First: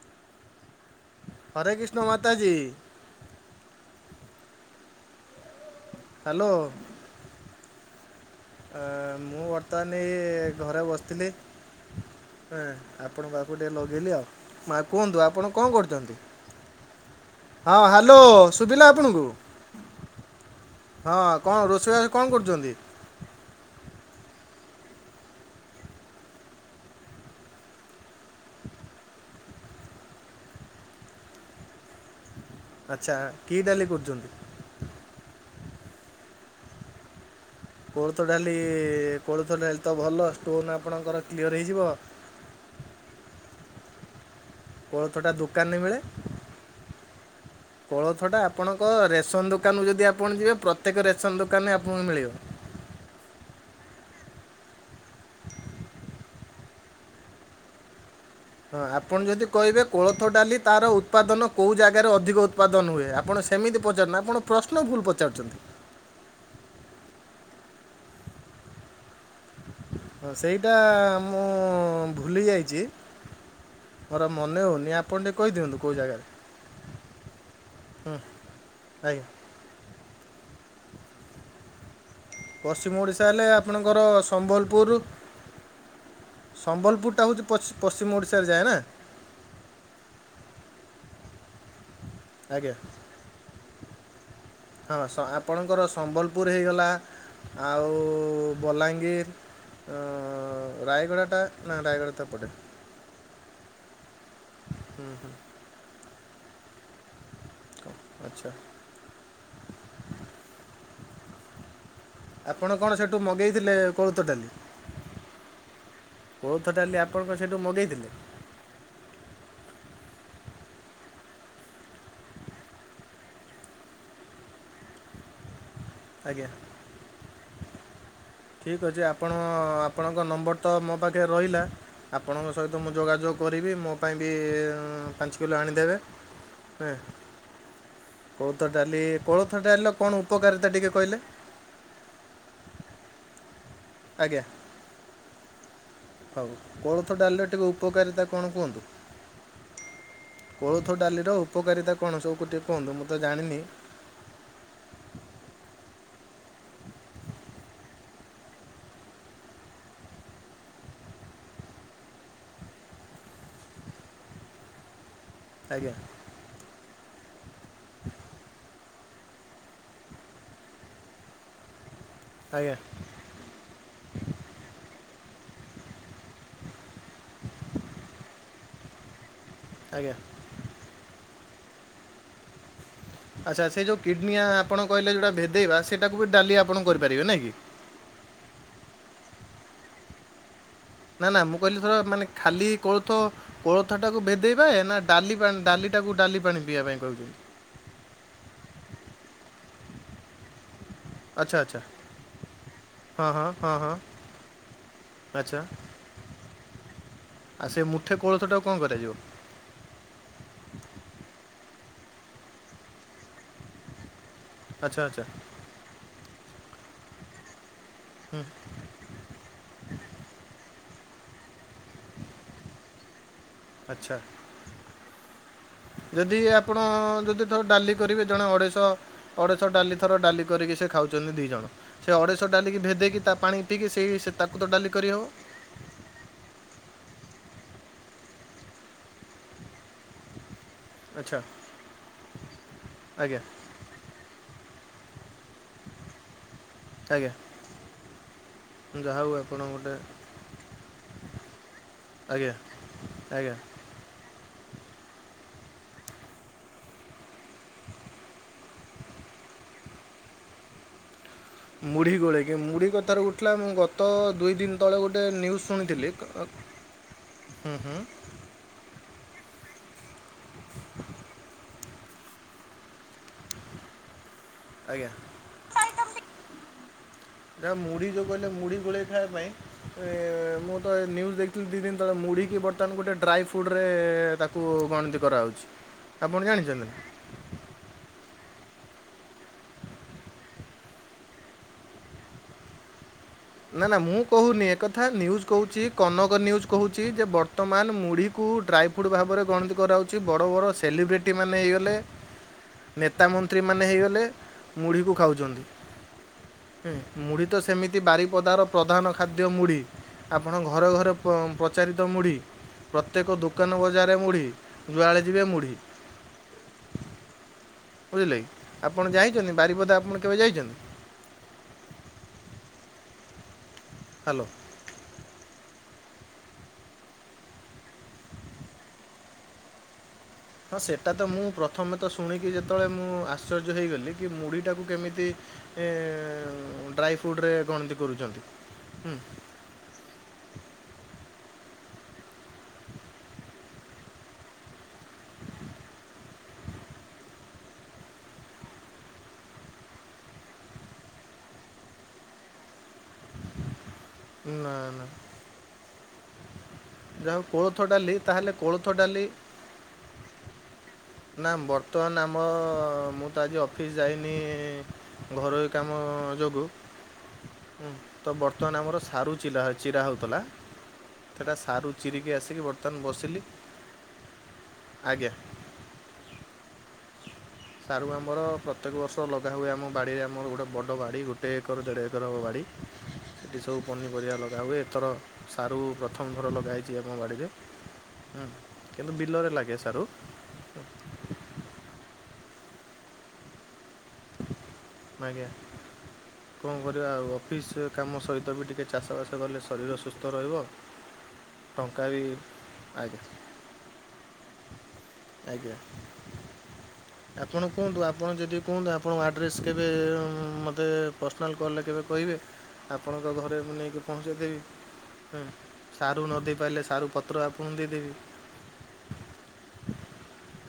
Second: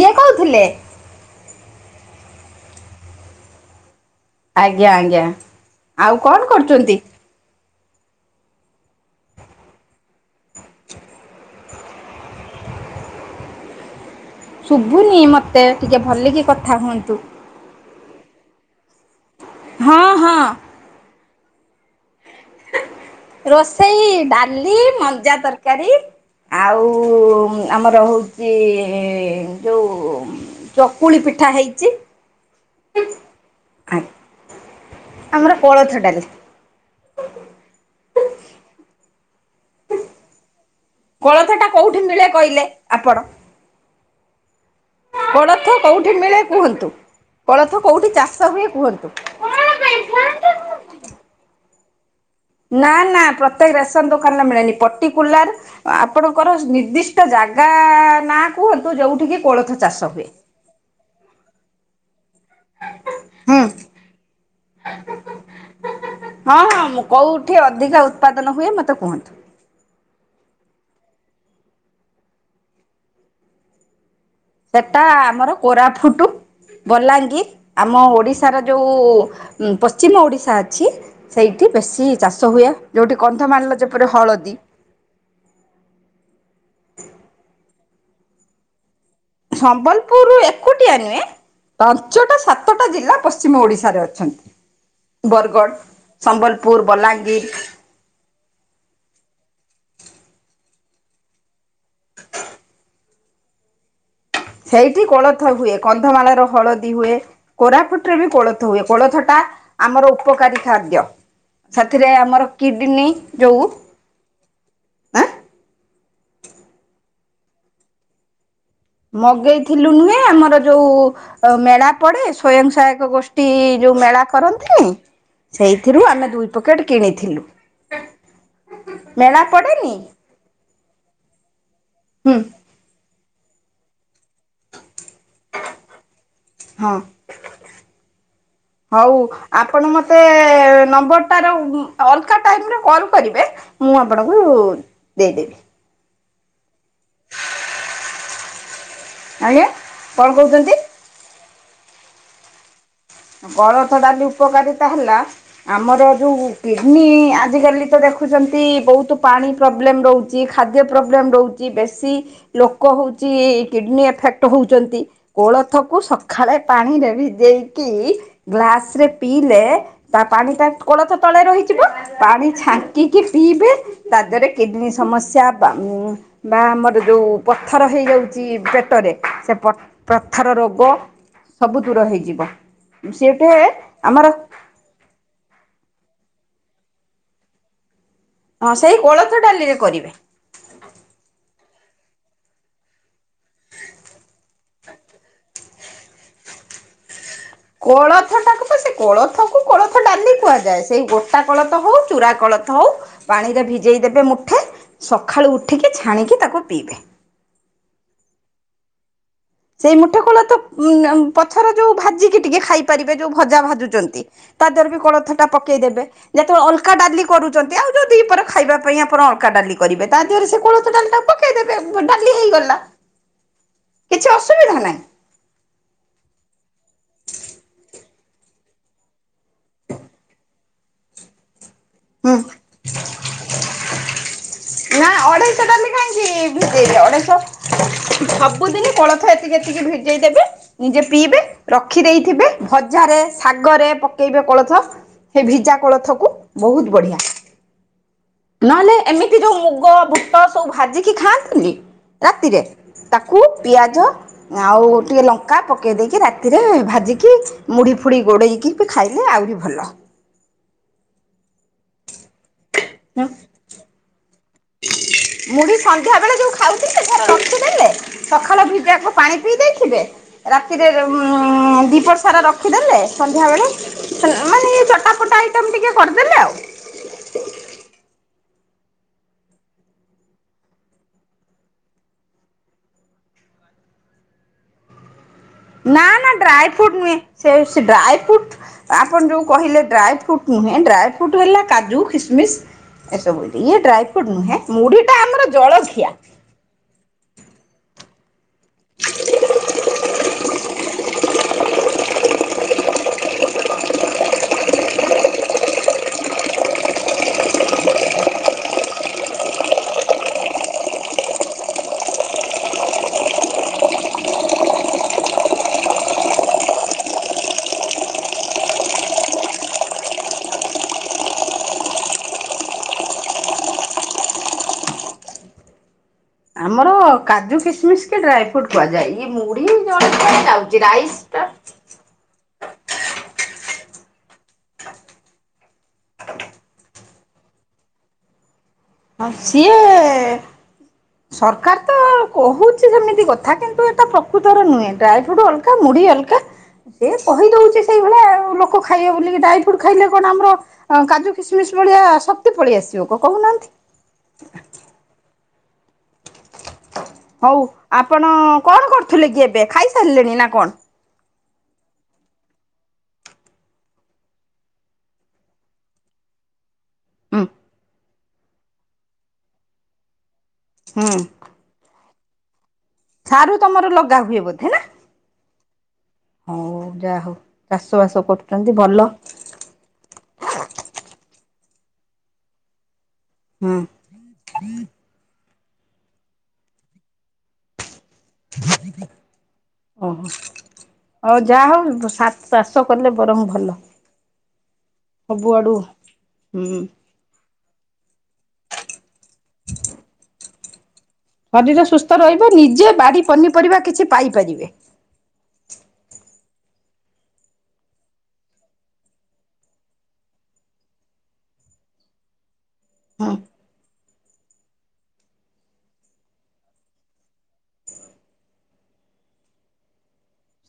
କିଏ କହୁଥିଲେ? ହରେ କୃଷ୍ଣ ମତା ଜୀ। ଆଜ୍ଞା ଆଜ୍ଞା ଆଉ ହ୍ୟାଲୋ କଣ କରୁଛନ୍ତି? ଆ ମୁଁ ବର୍ତ୍ତମାନ ଏଇ ଘରେ ବସିଥିଲି। ହୁଁ ଆପଣଙ୍କ ପାଖକୁ ଟିକେ ଲଗେଇଲି ଆଉ। ମା ଶୁଭୁନି କୁହନ୍ତୁ ଆପଣ ମତେ କଣ ଟିକେ କରୁଛନ୍ତି ଭଲିକି କଥା ହୁଅନ୍ତୁ। ହଁ ହ୍ୟାଲୋ ସୁଭିଲା। ଆପଣଙ୍କୁ ହଁ ହଁ। ହଁ କଣ ରୋଷେଇ ବାସ ରୋଷେଇ ଡାଲି ମଞ୍ଜା ତରକାରୀ ଆଉ ଆମର ହଉଛି ଇ ଇ ଯୋଉ ଚକୁଳି ପିଠା ହେଇଛି। ଆଚ୍ଛା କି ଡାଲି କରୁଛନ୍ତି? ଆମର କୋଳଥଟାଲି। କୋଳଥ ଡାଲି କୋଳଥ ଡାଲି ତ ଭଲ ଷ୍ଟୋନ କୋଳଥ ଟା କୋଉଠି ମିଳେ କହିଲେ ଆପଣ? କୋଳଥଟା କୋଳଥ କୋଉଠି ମିଳେ କୁହନ୍ତୁ? କୋଉଠି କୋଳଥ ଚାଷ ଟା ହୁଏ ଆପଣଙ୍କ କୁହନ୍ତୁ? ରେସନ ଦୋକାନରୁୁ ଯଦି ଆପଣ ଯିବେ ପ୍ରତ୍ୟେକ ରେସନ ଦୋକାନ ଆପଣଙ୍କୁ ମିଳିବ। ନା ନା ପ୍ରତ୍ୟେକ ରେସନ ଦୋକାନ ମିଳେନି ପର୍ଟିକୁଲାର ଆପଣଙ୍କର ନିର୍ଦ୍ଦିଷ୍ଟ ଜ ଖେଗା ହଁ ଆପଣ ଯଦି କହିବେ କୋଳଥ ଡାଲି ତାର ଉତ୍ପାଦନ କେଉଁ ଜାଗାରେ ଅଧିକ ଉତ୍ପାଦନ ହୁଏ ଆପଣ ହୁଁ। ସେମିତି ପଚାରୁନା ଆପଣ ପ୍ରଶ୍ନ ଭୁଲ ପଚାରୁଛନ୍ତି। ହଁ ହଁ ମୁଁ କୋଉଠି ଅଧିକ ଉତ୍ପାଦନ ହୁଏ ମତେ କୁହନ୍ତୁ? ହଁ ସେଇଟା ମୁଁ ଭୁଲି ଯାଇଛି। ମୋର ମନେ ହଉନି ସେଟା ଆପଣ ଟିକେ ଆମର କହିଦିଅନ୍ତୁ କୋଉ ଜାଗାରେ କୋରାଫୁଟୁ ବଲାଙ୍ଗୀର ଆମ ହୁଁ ଓଡିଶାର ଆଜ୍ଞା ଯୋଉ ପଶ୍ଚିମ ଓଡିଶା ଅଛି ସେଇଠି ବେଶୀ ଚାଷ ହୁଏ ପଶ୍ଚିମ ଯୋଉଠି ଓଡ଼ିଶା ହେଲେ କନ୍ଧମାଳ ର ଆପଣଙ୍କର ଯେପରି ହଳଦୀ ସମ୍ବଲପୁର ସମ୍ବଲପୁରଟା ହଉଛି ପଶ୍ଚିମ ଓଡ଼ିଶାରେ ଯାଏ ନା। ସମ୍ବଲପୁରରୁୁ ଏକୁଟିଆ ନୁହେଁ। ପାଞ୍ଚଟା ଆଜ୍ଞା ସାତଟା ଜିଲ୍ଲା ପଶ୍ଚିମ ଓଡିଶାରେ ଅଛନ୍ତି। ହଁ ବରଗଡ଼ ଆପଣଙ୍କର ସମ୍ବଲପୁର ହେଇଗଲା ଆଉ ବଲାଙ୍ଗୀର ରାୟଗଡ଼ା ଟା ନା ରାୟଗୁଡା ତ ଏପଟେ ସେଇଠି କୋଳଥ ହୁଏ କନ୍ଧମାଳ ର ହଳଦୀ ହୁଏ। କୋରାପୁଟରେ ବି ଆଚ୍ଛା କୋଳଥ ହୁଏ କୋଳଥଟା ଆମର ଉପକାରୀ ଖାଦ୍ୟ। ସେଥିରେ ଆମର ଆପଣ କ'ଣ କିଡନୀ ସେଠୁ ଯୋଉ ମଗେଇଥିଲେ କୋଳଥ ଡାଲି ଆଁ କୋଳଥ ଡାଲି ଆପଣଙ୍କ ସେଇଠୁ ମଗେଇଥିଲେ। ମଗେଇଥିଲୁ ନୁହେଁ ଆମର ଯୋଉ ମେଳା ପଡେ ସ୍ଵୟଂ ସହାୟକ ଗୋଷ୍ଠୀ। ଯେଉଁ ମେଳା କରନ୍ତିନି ସେଇଥିରୁ ଆମେ ଆଜ୍ଞା ଦୁଇ ପକେଟ୍ କିଣିଥିଲୁ। ଠିକ୍ ଅଛି ଆପଣ ମେଳା ପଡ଼େନି ଆପଣଙ୍କ ନମ୍ବର ତ ମୋ ପାଖରେ ରହିଲା। ହୁଁ ଆପଣଙ୍କ ସହିତ ମୁଁ ଯୋଗାଯୋଗ କରିବି ମୋ ପାଇଁ ବି ପାଞ୍ଚ କିଲୋ ଆଣିଦେବେ। ହଁ କୋଳଥ ଡାଲି ହଉ କୋଳଥ ଡାଲିର ଆପଣ କ'ଣ ମତେ ଉପକାରିତା ଟିକେ କହିଲେ ନମ୍ବର ଟାର ଅଲଗା ଟାଇମ୍ କଲ କରିବେ ମୁଁ ଆଜ୍ଞା ଆପଣଙ୍କୁ ଦେଇଦେବି। ହଉ। କୋଳଥ ଡାଲିର ଟିକେ ଉପକାରିତା କଣ କୁହନ୍ତୁ ଆଜ୍ଞା କଣ କହୁଛନ୍ତି କୋଳଥ ଡାଲିର? ଉପକାରିତା କଣ ସବୁ ଟିକେ କୁହନ୍ତୁ? ତ ଜାଣିନି କୋଳଥ ଡାଲି ଉପକାରିତା ହେଲା ଆମର ଯୋଉ କିଡ଼ନୀ ଆଜିକାଲି ତ ଦେଖୁଛନ୍ତି ବହୁତ ପାଣି ପ୍ରୋବ୍ଲେମ୍ ରହୁଛି ଖା ଖାଦ୍ୟ ପ୍ରୋବଲେମ ରହୁଛି ବେଶି ଲୋକ ହଉଛି କୀଡିନ ଆଫେକଟ ହଉଛନ୍ତି। ଆଜ୍ଞା କୋଳଥକୁ ସକାଳେ ପାଣିରେ ଭିଜେଇ କି ଗ୍ଲାସ୍ ରେ ପିଇଲେ ତା ପାଣି ଟା କୋଳଥ ତଳେ ରହିଯିବ। ପାଣି ଆଜ୍ଞା ଛାଙ୍କିକି ପିଇବେ ତା ଦେହରେ କିଡ୍ନୀ ସମସ୍ ସ୍ୟା ବା ମ୍ ଆମର ଯୋଉ ପଥର ହେଇଯାଉଛି ପେଟରେ ସେ ପ ଆଜ୍ଞା ପଥର ରୋଗ ସବୁ ଦୂର ହେଇଯିବ। ସେଠେ ଆଚ୍ଛା ସେ ଯୋଉ ଆମର କିଡ୍ନୀଆ ଆପଣ କହିଲେ ଯୋଉଟା ଭେଦେଇବା ସେଟାକୁ ବି ଡାଲି ଆପଣ କରିପାରିବେ ନାଁ କି? ହଁ ସେଇ କୋଳଥ ଡାଲିରେ କରିବେ। ନା ନା ମୁଁ କହିଲି ଧର ମାନେ ଖାଲି କୋଳଥ କୋଳଥ ଟାକୁ ଭେଦେଇବା ନା ଡାଲି ବାନ୍ ଡାଲି ଟାକୁ ଡାଲି ପାଣି ପିଇବା ପାଇଁ କହୁଛନ୍ତି। କୋଳଥ ଟାକୁ ତ ସେ କୋଳଥକୁ କୋଳଥ ଡାଲି କୁହାଯାଏ। ସେଇ ଗୋଟା ଆଚ୍ଛା କୋଳଥ ଆଚ୍ଛା ହୋଉ ଚୁରା କୋଳଥ ହୋଉ ହଁ ହଁ ପାଣିରେ ହଁ ହଁ ଭିଜେଇ ଦେବେ ମୁଠେ ସଖାଳୁ ଆଚ୍ଛା ଉଠିକି ଛାଣିକି ତାକୁ ପିଇବେ। ଆଉ ସେ ମୁଠେ କୋଳଥ ଟାକୁ କଣ କରାଯିବ? ସେଇ ମୁଠେ କୋଳଥ ଉଁମ୍ ଅମ୍ ପଛର ଯୋଉ ଭାଜିକି ଟିକେ ଖାଇ ପାରିବେ ଯୋଉ ଭଜା ଭାଜୁଚନ୍ତି। ତା ଦେହରେ ବି ଆଚ୍ଛା ଆଚ୍ଛା କୋଳଥଟା ପକେଇଦେବେ ଯେତେବେଳେ ଅଲ୍ କା ଡାଲି କରୁଛନ୍ତି ଆଉ [unintelligible] ଦି ପର ଖାଇବା ପାଇଁ ଆପଣ ଅକା ଡାଲି କରିବେ ତା ଦେହରେ ସେ କୋଳ ଥ ଡାଲି ଟା ପକେଇଦେବେ ବ ଡାଲି ହେଇଗଲା। ଆଚ୍ଛା କିଛି ଅସୁବିଧା ନାହିଁ। ଯଦି ଆପଣ ଯଦି ଥର ଡାଲି କରିବେ ଜଣେ ଅଢ଼େଇଶ ଅଢ଼େଇଶ ଡାଲି ଥର ଡାଲି କରି କି ସେ ଖାଉଛନ୍ତି ଦି ଜଣ ସେ ହୁଁ। ଅଢ଼େଇଶ ଡାଲିକି ଭେଦେଇକି ତା ପାଣି ପିଇକି ସେଇ ସେ ତାକୁ ତ ଡାଲି ନା କରିହେବ। ଅଢ଼େଇଶ ଡାଲି କାହିଁକି ଭିଜେଇଚ ଅଢ଼େଇଶ ସବୁଦିନି କୋଳଥ ଏତିକି ଏତିକି ଭିଜେଇ ଦେବେ ନିଜେ ଆଚ୍ଛା ପିଇବେ ରଖି ଦେଇଥିବେ ଭଜାରେ ଆଜ୍ଞା ଶାଗରେ ପକେଇବେ କୋଳଥ। ସେ ଭିଜା କୋଳଥକୁ ବୋହୁତ୍ ବଢ଼ିଆ। ଆଜ୍ଞା ନହେଲେ ଯାହା ହଉ ଏମିତି ଆପଣ ଯୋଉ ମୁଗ ଗୋଟେ ବୁଟ ସବୁ ଭାଜିକି ଖାଆନ୍ତିନି। ଆଜ୍ଞା ରାତିରେ ତାକୁ ଆଜ୍ଞା ପିଆଜ ଆଉ ଟିକେ ଲଙ୍କା ପକେଇ ଦେଇକି ରାତିରେ ଭାଜିକି ମୁଢ଼ି ଫୁଡ଼ି ଗୋଡ଼େଇକି ବି ଖାଇଲେ ଆ ଆଉରି ଭଲ। ମୁଢି଼ ଗୋଳେଇକି ମୁଢି଼ କଥାରୁ ଉଠିଲା ମୁଁ ଗତ ଦୁଇ ଦିନ୍ ମୁଢି଼ ସନ୍ଧ୍ୟା ବେଳେ ଯୋଉ ଖାଉଥିଲେ ସେରା ହୁଁ ରଖିଦେଲେ ହୁଁ ସଖାଳ ଭିଜାକୁ ପାଣି ପିଇ ଦେଖିବେ ରାତିରେ ରମ୍ ଦି ପର ସାରା ରଖିଦେଲେ ସନ୍ଧ୍ୟାବେଳେ ମାନେ ଇଏ ଆଜ୍ଞା ଚଟା ପଟ୍ ଆଇଟମ୍ ଟିକେ କରିଦେବେ ଆଉ। ଯାହା ମୁଢ଼ି ଯେଉଁ କହିଲେ ମୁଢ଼ି ଗୋଳେଇ ଖାଇବା ପାଇଁ ଅଁ ମୁଁ ତ ନିୟୁଜ୍ ଦେଖିଥିଲି ଦି ଦିନି ତଳେ ମୁଢ଼ି କି ବର୍ତ୍ତମାନ ଗୋଟେ ଡ ପ୍ଲାଏ ଫୁଡ୍ ରେ ତାକୁ ଗଣତି କରାଉ ନା ନା ଡ୍ରାଏ ଫୁଡ୍ ନୁହେଁ ସେ ସେ ଡ୍ରାଏ ଫ୍ରୁଟ୍ ଆପଣ ଯୋଉ କହିଲେ ଡ୍ରାଏ ଫ୍ରୁଟ୍ ନୁହେଁ ଡ୍ରାଏ ଫ୍ରୁଟ୍ ହେଲା କାଜୁ ଖିସ୍ ମିସ୍। ନା ନା ମୁଁ କହୁନି ଏକଥା ନିୟୁଜ୍ ଆମର କହୁଛି ଜଳଖିଆ କନକ ନିୟୁଜ୍ କହୁଛି ଯେ ବର୍ ତମାନ୍ ମୁଢ଼ିକୁ ଡ୍ରାଏ ଫୁଡ୍ ଭାବରେ ଗଣତି କରାହୋଉଛି ବଡ଼ ବଡ଼ ସେଲିବ୍ରେଟି ମାନେ ହେଇଗଲେ ନେତା ମନ୍ତ୍ରୀମାନେ ହେଇଗଲେ ମୁଢ଼ିକୁ ଖାଉଛନ୍ତି। ହୁଁ ମୁଢି଼ ତ ସେମିତି ବାରି ପଦାର ପ୍ରଧାନ ଖାଦ୍ୟ ମୁଢ଼ି ଆପଣ ଘରେ ଘରେ ପ-ପ୍ରଚାରିତ ମୁଢ଼ି। ପ୍ରତ୍ୟେକ ଦୋକାନ ବଜାରେ ମୁଢ଼ି ଯୁଆଡ଼େ ଯିବେ ମୁଢ଼ି। ବୁଝିଲେ ଆପଣ ଯାଇଛନ୍ତି ବାରିପଦା ଆପଣ କେବେ ଯାଇଛନ୍ତି? ହ୍ୟାଲୋ। ଆମର କାଜୁ ଖିସ୍ ମିସ୍ କି ଡ୍ରାଏ ଫୁଡ୍ କୁହାଯାଏ ଇଏ ମୁଢି ଜ ହଁ ସେଟା ତ ମୁଁ ପ୍ରଥମ ତ ଶୁଣିକି ଯେତେବେଳେ ମୁଁ ଆଶ୍ଚର୍ଯ୍ୟ ହେଇଗଲି କି ମୁଢ଼ି ଟାକୁ କେମିତି ଏଁ ଡା ଡ୍ରାଇ ଫୁଡ୍ ରେ ଗଣତି କରୁଛନ୍ତି। ହୁଁ ହଁ ସିଏ ସର୍ କାର୍ ତ କହୁଚି ସେମିତି କଥା କିନ୍ତୁ ଏଟା ପ୍ରକୃତର ନୁହେଁ ଡ୍ରାଇ ଫ୍ରୁଟ୍ ଅଲଗା ମୁଢ଼ି ଅଲଗା। ସେ କହିଦଉଚି ସେଇଭଳିଆ ଲୋକ ଖାଇବେ ବୋଲିକି। ଡ୍ରାଇ ଫ୍ରୁଟ୍ସ ଖାଇଲେ କଣ ଆମର କାଜୁ କିସମିସ ଭଳିଆ ସକ୍ତି ପଳେଇ ଆସିବ କହୁନା ନା ନା। ଯାହା ହଉ କୋଳଥ ଡାଲି ଆପଣ ତାହେଲେ କୋଳଥ କଣ ଡାଲି କରୁଥିଲେ କି ଏବେ? ଖାଇସାରିଲେଣି ନା କଣ? ନା। ବର୍ତ୍ତମାନ ଆମ। ମୁଁ ତ ଆଜି ଅଫିସ ଯାଇନି। ଘରୋଇ କାମ ଯୋଗୁଁ। ହୁଁ ତ ବର୍ତ୍ତମାନ ଆମର ସାରୁ ଚିଲା, ଚିରା ହଉଥିଲା। ହୁଁ ସେଟା ସାରୁ ଚିରିକି ଆସିକି ବର୍ତ୍ତମାନ ବସିଲି ସାରୁ ତମର ଲଗା ହୁଏ ବୋଧେ ନା। ଆଜ୍ଞା ହଉ ଯାହା ହଉ। ଚାଷ ସାରୁ ବାସ ଆମର କରୁଛନ୍ତି ପ୍ରତ୍ୟେକ ଭଲ ବର୍ଷ ଲଗା ହୁଏ ଆମ ବାଡ଼ିରେ। ଆମର ଗୋଟେ ବଡ଼ ବାଡ଼ି ଗୋଟେ। ଗୋଟେ ଏକର ଦେଢ଼ ଏକର ହେବ ବାଡ଼ି। ଏଠି ସବୁ ହୁଁ ପନିପରିବା ଲଗା ହୁୁଏ। ଏଥର ସାରୁ ପ୍ରଥମଥର ଲଗାହଇଚି ଆମ ବାଡ଼ିରେ। ହୁଁ। କିନ୍ତୁ, ବିିଲରେ ଲାଗେ। ସାରୁ ଓହୋଃ। ହଉ ଯାହା ହଉ ସା ଚାଷ କଲେ ବରଂ ଭଲ। ଆଜ୍ଞା। ସବୁଆଡ଼ୁ କଣ ହୁଁ କରିବା ଆଉ? ଅଫିସ୍ କାମ ସହିତ ବି ଟିକିଏ ଚାଷବାସ କଲେ ଶରୀର ସୁସ୍ଥ ରହିବ। ଶରୀର ଟଙ୍କା ସୁସ୍ଥ ବି ରହିବ। ନିଜେ ଆଜ୍ଞା ବାଡି ପନିପରିବା କିଛି ପାଇପାରିବେ। ଆଜ୍ଞା। ଆପଣ କୁହନ୍ତୁ। ଆପଣ ଯଦି କୁହନ୍ତୁ ଆପଣଙ୍କ ଆଡ୍ରେସ୍। କେବେ ମୋତେ ପର୍ସନାଲ୍ କଲ୍ ରେ କେବେ କହିବେ। ହଁ ଆପଣଙ୍କ ଘରେ ମୁଁ ନେଇକି ପହଞ୍ଚାଇ ଦେବି। ହୁଁ ସାରୁ ନଦେଇ ପାରିଲେ ସାରୁ ପତ୍ର ଆପଣଙ୍କୁ ଦେଇ ଦେବି। [inaudible]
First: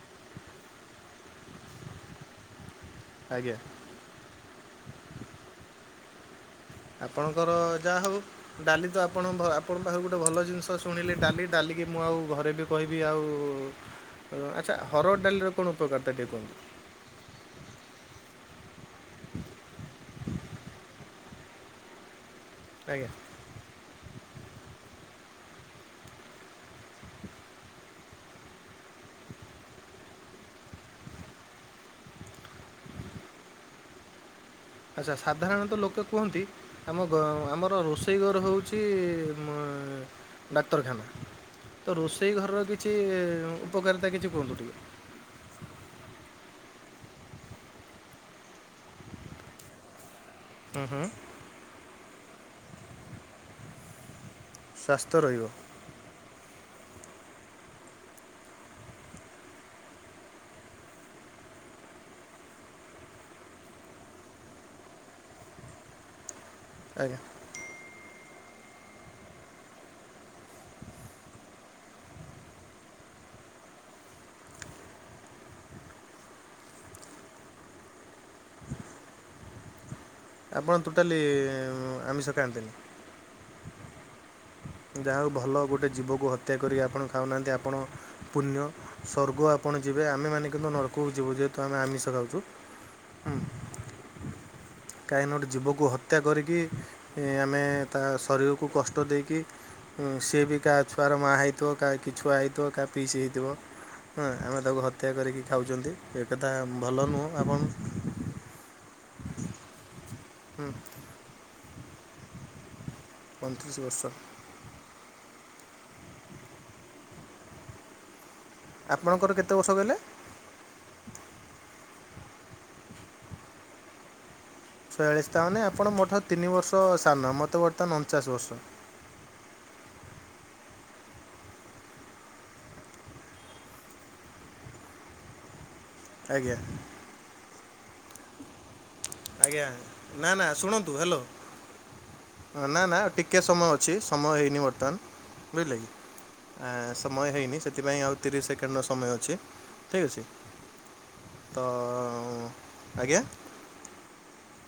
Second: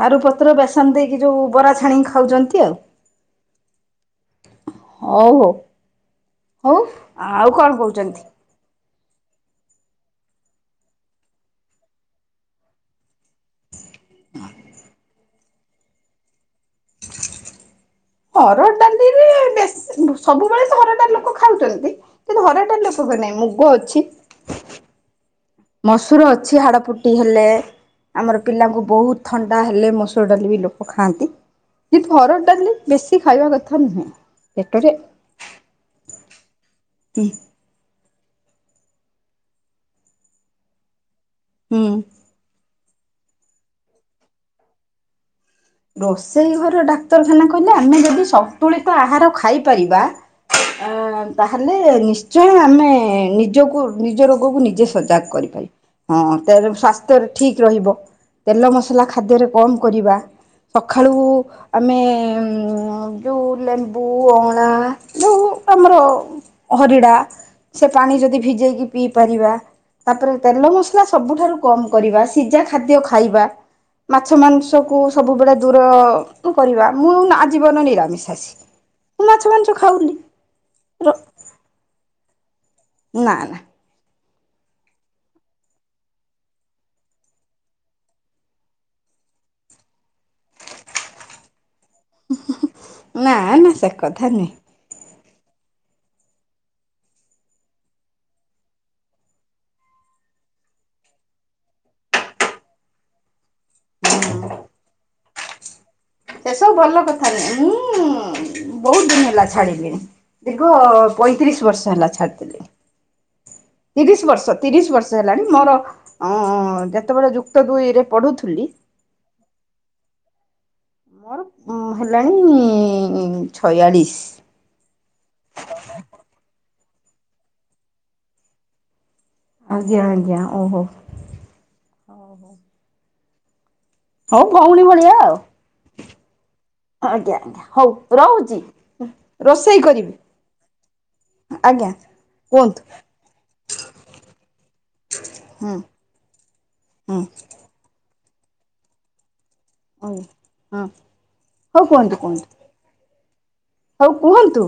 ସାରୁ ପତ୍ର ବେସନ ଦେଇକି ଯୋଉ ବରା ଛାଣିକି ଖାଉଚନ୍ତି ଆଉ। ଆଜ୍ଞା। ହଉ, ହଉ। ହଉ, ଆପଣଙ୍କର ଆଉ କଣ ଯାହା ହଉ କହୁଚନ୍ତି? ଡାଲି ତ ଆପଣ, ଆପଣଙ୍କ ପାଖରୁ ଗୋଟେ ଭଲ ଜିନିଷ ଶୁଣିଲି। ଡାଲି, ଡାଲିକି ମୁଁ ଆଉ ଘରେ ବି କହିବି ଆଉ ଆଚ୍ଛା। ହରଡ଼ ଡାଲିର କଣ ଉପକାରିତା ଟିକେ କୁହନ୍ତୁ। ହରଡ ଡାଲିରେ ବେଶୀ ସବୁବେଳେ ତ ହରଡାଲି ଲୋକ ଖାଉଚନ୍ତି। ହରଡ ଡ଼ାଲି ରେ ଆଜ୍ଞା ଉପକାରିତା ନାହିଁ, ମୁଗ ଅଛି। ମସୁର ଅଛି‌। ହାଡପୁଟି ହେଲେ ଆମର ପିଲାଙ୍କୁ ବହୁତ ଥଣ୍ଡା ହେଲେ ମସୁର ଡାଲି ବି ଲୋକ ଖାଆନ୍ତି। କିନ୍ତୁ ହରଡ଼ ଡାଲି ବେଶୀ ଖାଇବା କଥା ନୁହେଁ। ପେଟରେ ଆଚ୍ଛା। ସାଧାରଣତଃ ଲୋକେ କୁହନ୍ତି ଆମ ଘ ହୁଁ ଆମର ରୋଷେଇ ରୋଷେଇ ଘର ହେଉଚି ଉଁ ଡାକ୍ତରଖାନା। ହୁଁ। ତ ରୋଷେଇ ଘର ବି କିଛି ଉପକାରିତା କିଛି କୁହନ୍ତୁ ଟିକେ। ରୋଷେଇ ଘର ଡାକ୍ତରଖାନା କହିଲେ, ଆମେ ଯଦି ସନ୍ତୁଳିତ ଆହାର ଖାଇପାରିବା ହୁଁ ଅ ହୁଁ ତାହେଲେ ନିଶ୍ଚୟ ଆମେ ନିଜକୁ ନିଜର କୁ ନିଜେ ସ୍ୱାସ୍ଥ୍ୟ ସଜାଗ ରହିବ କରିପାରିବା। ହଁ। ତା ଧୂ ସ୍ୱାସ୍ଥ୍ୟ ଠିକ୍ ରହିବ। ତେଲ ମସଲା ଖାଦ୍ୟରେ କମ୍ କରିବା। ସକାଳୁ ଆମେ ଯେଉଁ ଲେମ୍ବୁ ଅଁଳା ଯଉଁ ଆମର ହରିଡା ଆଜ୍ଞା ସେ ପାଣି ଯଦି ଭିଜେଇକି ପିଇ ପାରିବା। ତାପରେ ତେଲ ମସଲା ସବୁଠାରୁ କମ କରିବା। ସିଝା ଖାଦ୍ୟ ଖାଇବା। ମାଛ ମାଂସ କୁ ସବୁବେଳେ ଦୂର କରିବା। ମୁଁ ଆଜୀବନ ନିରାମିଷାସି। ମୁଁ, ମାଛ, ମାଂସ ଖାଉନି। ଆପଣ ର ଟୋଟାଲି ଆମିଷ ଖାଆନ୍ତିନି। ନା, ନା। ଯାହା ହଉ ଭଲ ଗୋଟେ ଜୀବକୁ ହତ୍ୟା କରି ଆପଣ ଖାଉନାହାନ୍ତି। ଆପଣ ପୁଣ୍ୟ ସ୍ୱର୍ଗ। ଆପ ଣ ଯିବେ। ଆମେମାନେ କିନ୍ତୁ ନର୍କକୁ ଯିବୁ। ଯେହେତୁ ଆମେ ଆମିଷ ଖାଉଚୁ। ନା ଉଁ ନା ସେ କଥା ନୁହେଁ କାହିଁକିନା ଗୋଟେ ଜୀବକୁ ହତ୍ୟା କରିକି ଆମେ ସିଏ ବି କାହା ଛୁଆର ମା ହେଇଥିବ, କାହା କି ଛୁଆ ହେଇଥିବ, କାହା ପିୟୁସି ହେଇଥିବ। ହୁଁ ଆମେ ତାକୁ ହତ୍ୟା କରିକି ଖାଉଛନ୍ତି। ଏ କଥା ସେ ସବୁ ଭଲ ନୁହଁ କଥା। ଆପଣ ମୁଁ ବହୁତ ଦିନ ହେଲା ଛାଡ଼ିଲିନି। ଦୀର୍ଘ ହୁଁ, ପଇଁତିରିଶ ବର୍ଷ ହେଲା ଛାଡିଥିଲି। ତିରିଶ ବର୍ଷ ତିରିଶ ବର୍ଷ ହେଲାଣି। ମୋର ଅ ଯେତେବେଳେ ଯୁକ୍ତ ଦୁଇରେ ପଢୁ ଆପଣଙ୍କର କେତେ ବର୍ଷ କହିଲେ? ମୋର ହେଲାଣି ଛୟାଳିଶ। ଛୟାଳିଶ ତା ମାନେ ଆପଣ ମୋଠୁ ତିନି ବର୍ଷ ସାନ ମତେ ବର୍ତ୍ତମାନ ଅଣଚାଶ ବର୍ଷ। ଆଜ୍ଞା ଆଜ୍ଞା ଓହୋ ଓହୋ। ହଉ ଭଉଣୀ ଭଳିଆ ଆଉ ଆଜ୍ଞା ଆଜ୍ଞା ଆଜ୍ଞା ହଉ ରହୁଛି। ଆଜ୍ଞା ରୋଷେଇ କରିବି ନା ନା ଶୁଣନ୍ତୁ ହାଲୋ। ଆଜ୍ଞା ନା କୁହନ୍ତୁ ନା ଟିକେ ସମୟ ଅଛି ସମୟ ହେଇନି ବର୍ତ୍ତମାନ ହୁଁ ବୁଝିଲେ କି? ଆ ହୁଁ ସମୟ ହେଇନି ସେଥିପାଇଁ ଆଉ ତିରିଶ ସେକେଣ୍ଡ ର ସମୟ ଅଛି। ଠିକ ଅଛି ଆଜ୍ଞା ହଁ ତ ହଉ କୁହନ୍ତୁ କୁହନ୍ତୁ ଆଜ୍ଞା? ହଉ କୁହନ୍ତୁ।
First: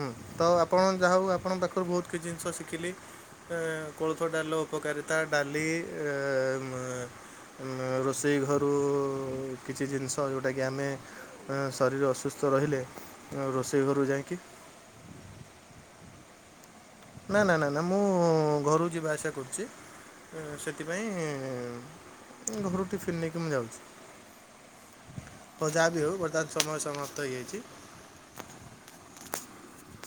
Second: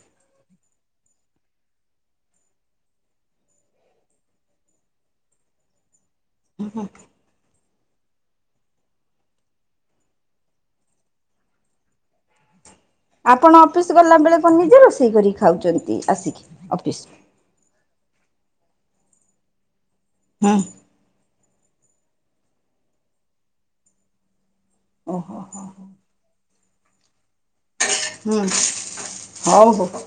ହୁଁ ତ ଆପଣ ଯାହାହଉ ଆପଣଙ୍କ ପାଖରୁ ବହୁତ କିଛି ଜିନିଷ ଶିଖିଲି। ଅ କୋଳଥ ଡାଲି ଉପକାରିତା ଡାଲି ହୁଁ। [unintelligible] ରୋଷେଇ ଘରୁ କିଛି ଜିନିଷ, ଯେଉଁଟାକି ଆମେ ଶରୀର ଅସୁସ୍ଥ ରହିଲେ। ଆପଣ ରୋଷେଇ ଅଫିସ ଘରୁ ଗଲା ଯାଇକି ବେଳେ କଣ ନିଜେ ରୋଷେଇ କରି ଖାଉଛନ୍ତି ଆସିକି? ଅଫିସ୍ ନା ନା ମୁଁ ଘରୁକୁ ଯିବା ଆସିବା କରୁଛି ହୁଁ ସେଥିପାଇଁ ଘରୁ ଟିଫିନ୍ ନେଇକି ମୁଁ ଯାଉଛି। ଓ ହୋ ହୋ। ତ ଯାହା ବି ହେଉ ବର୍ତ୍ତମାନ ସମୟ ସମାପ୍ତ ହୋଇଯାଇଛି। ହୁଁ ହଉ ହଉ।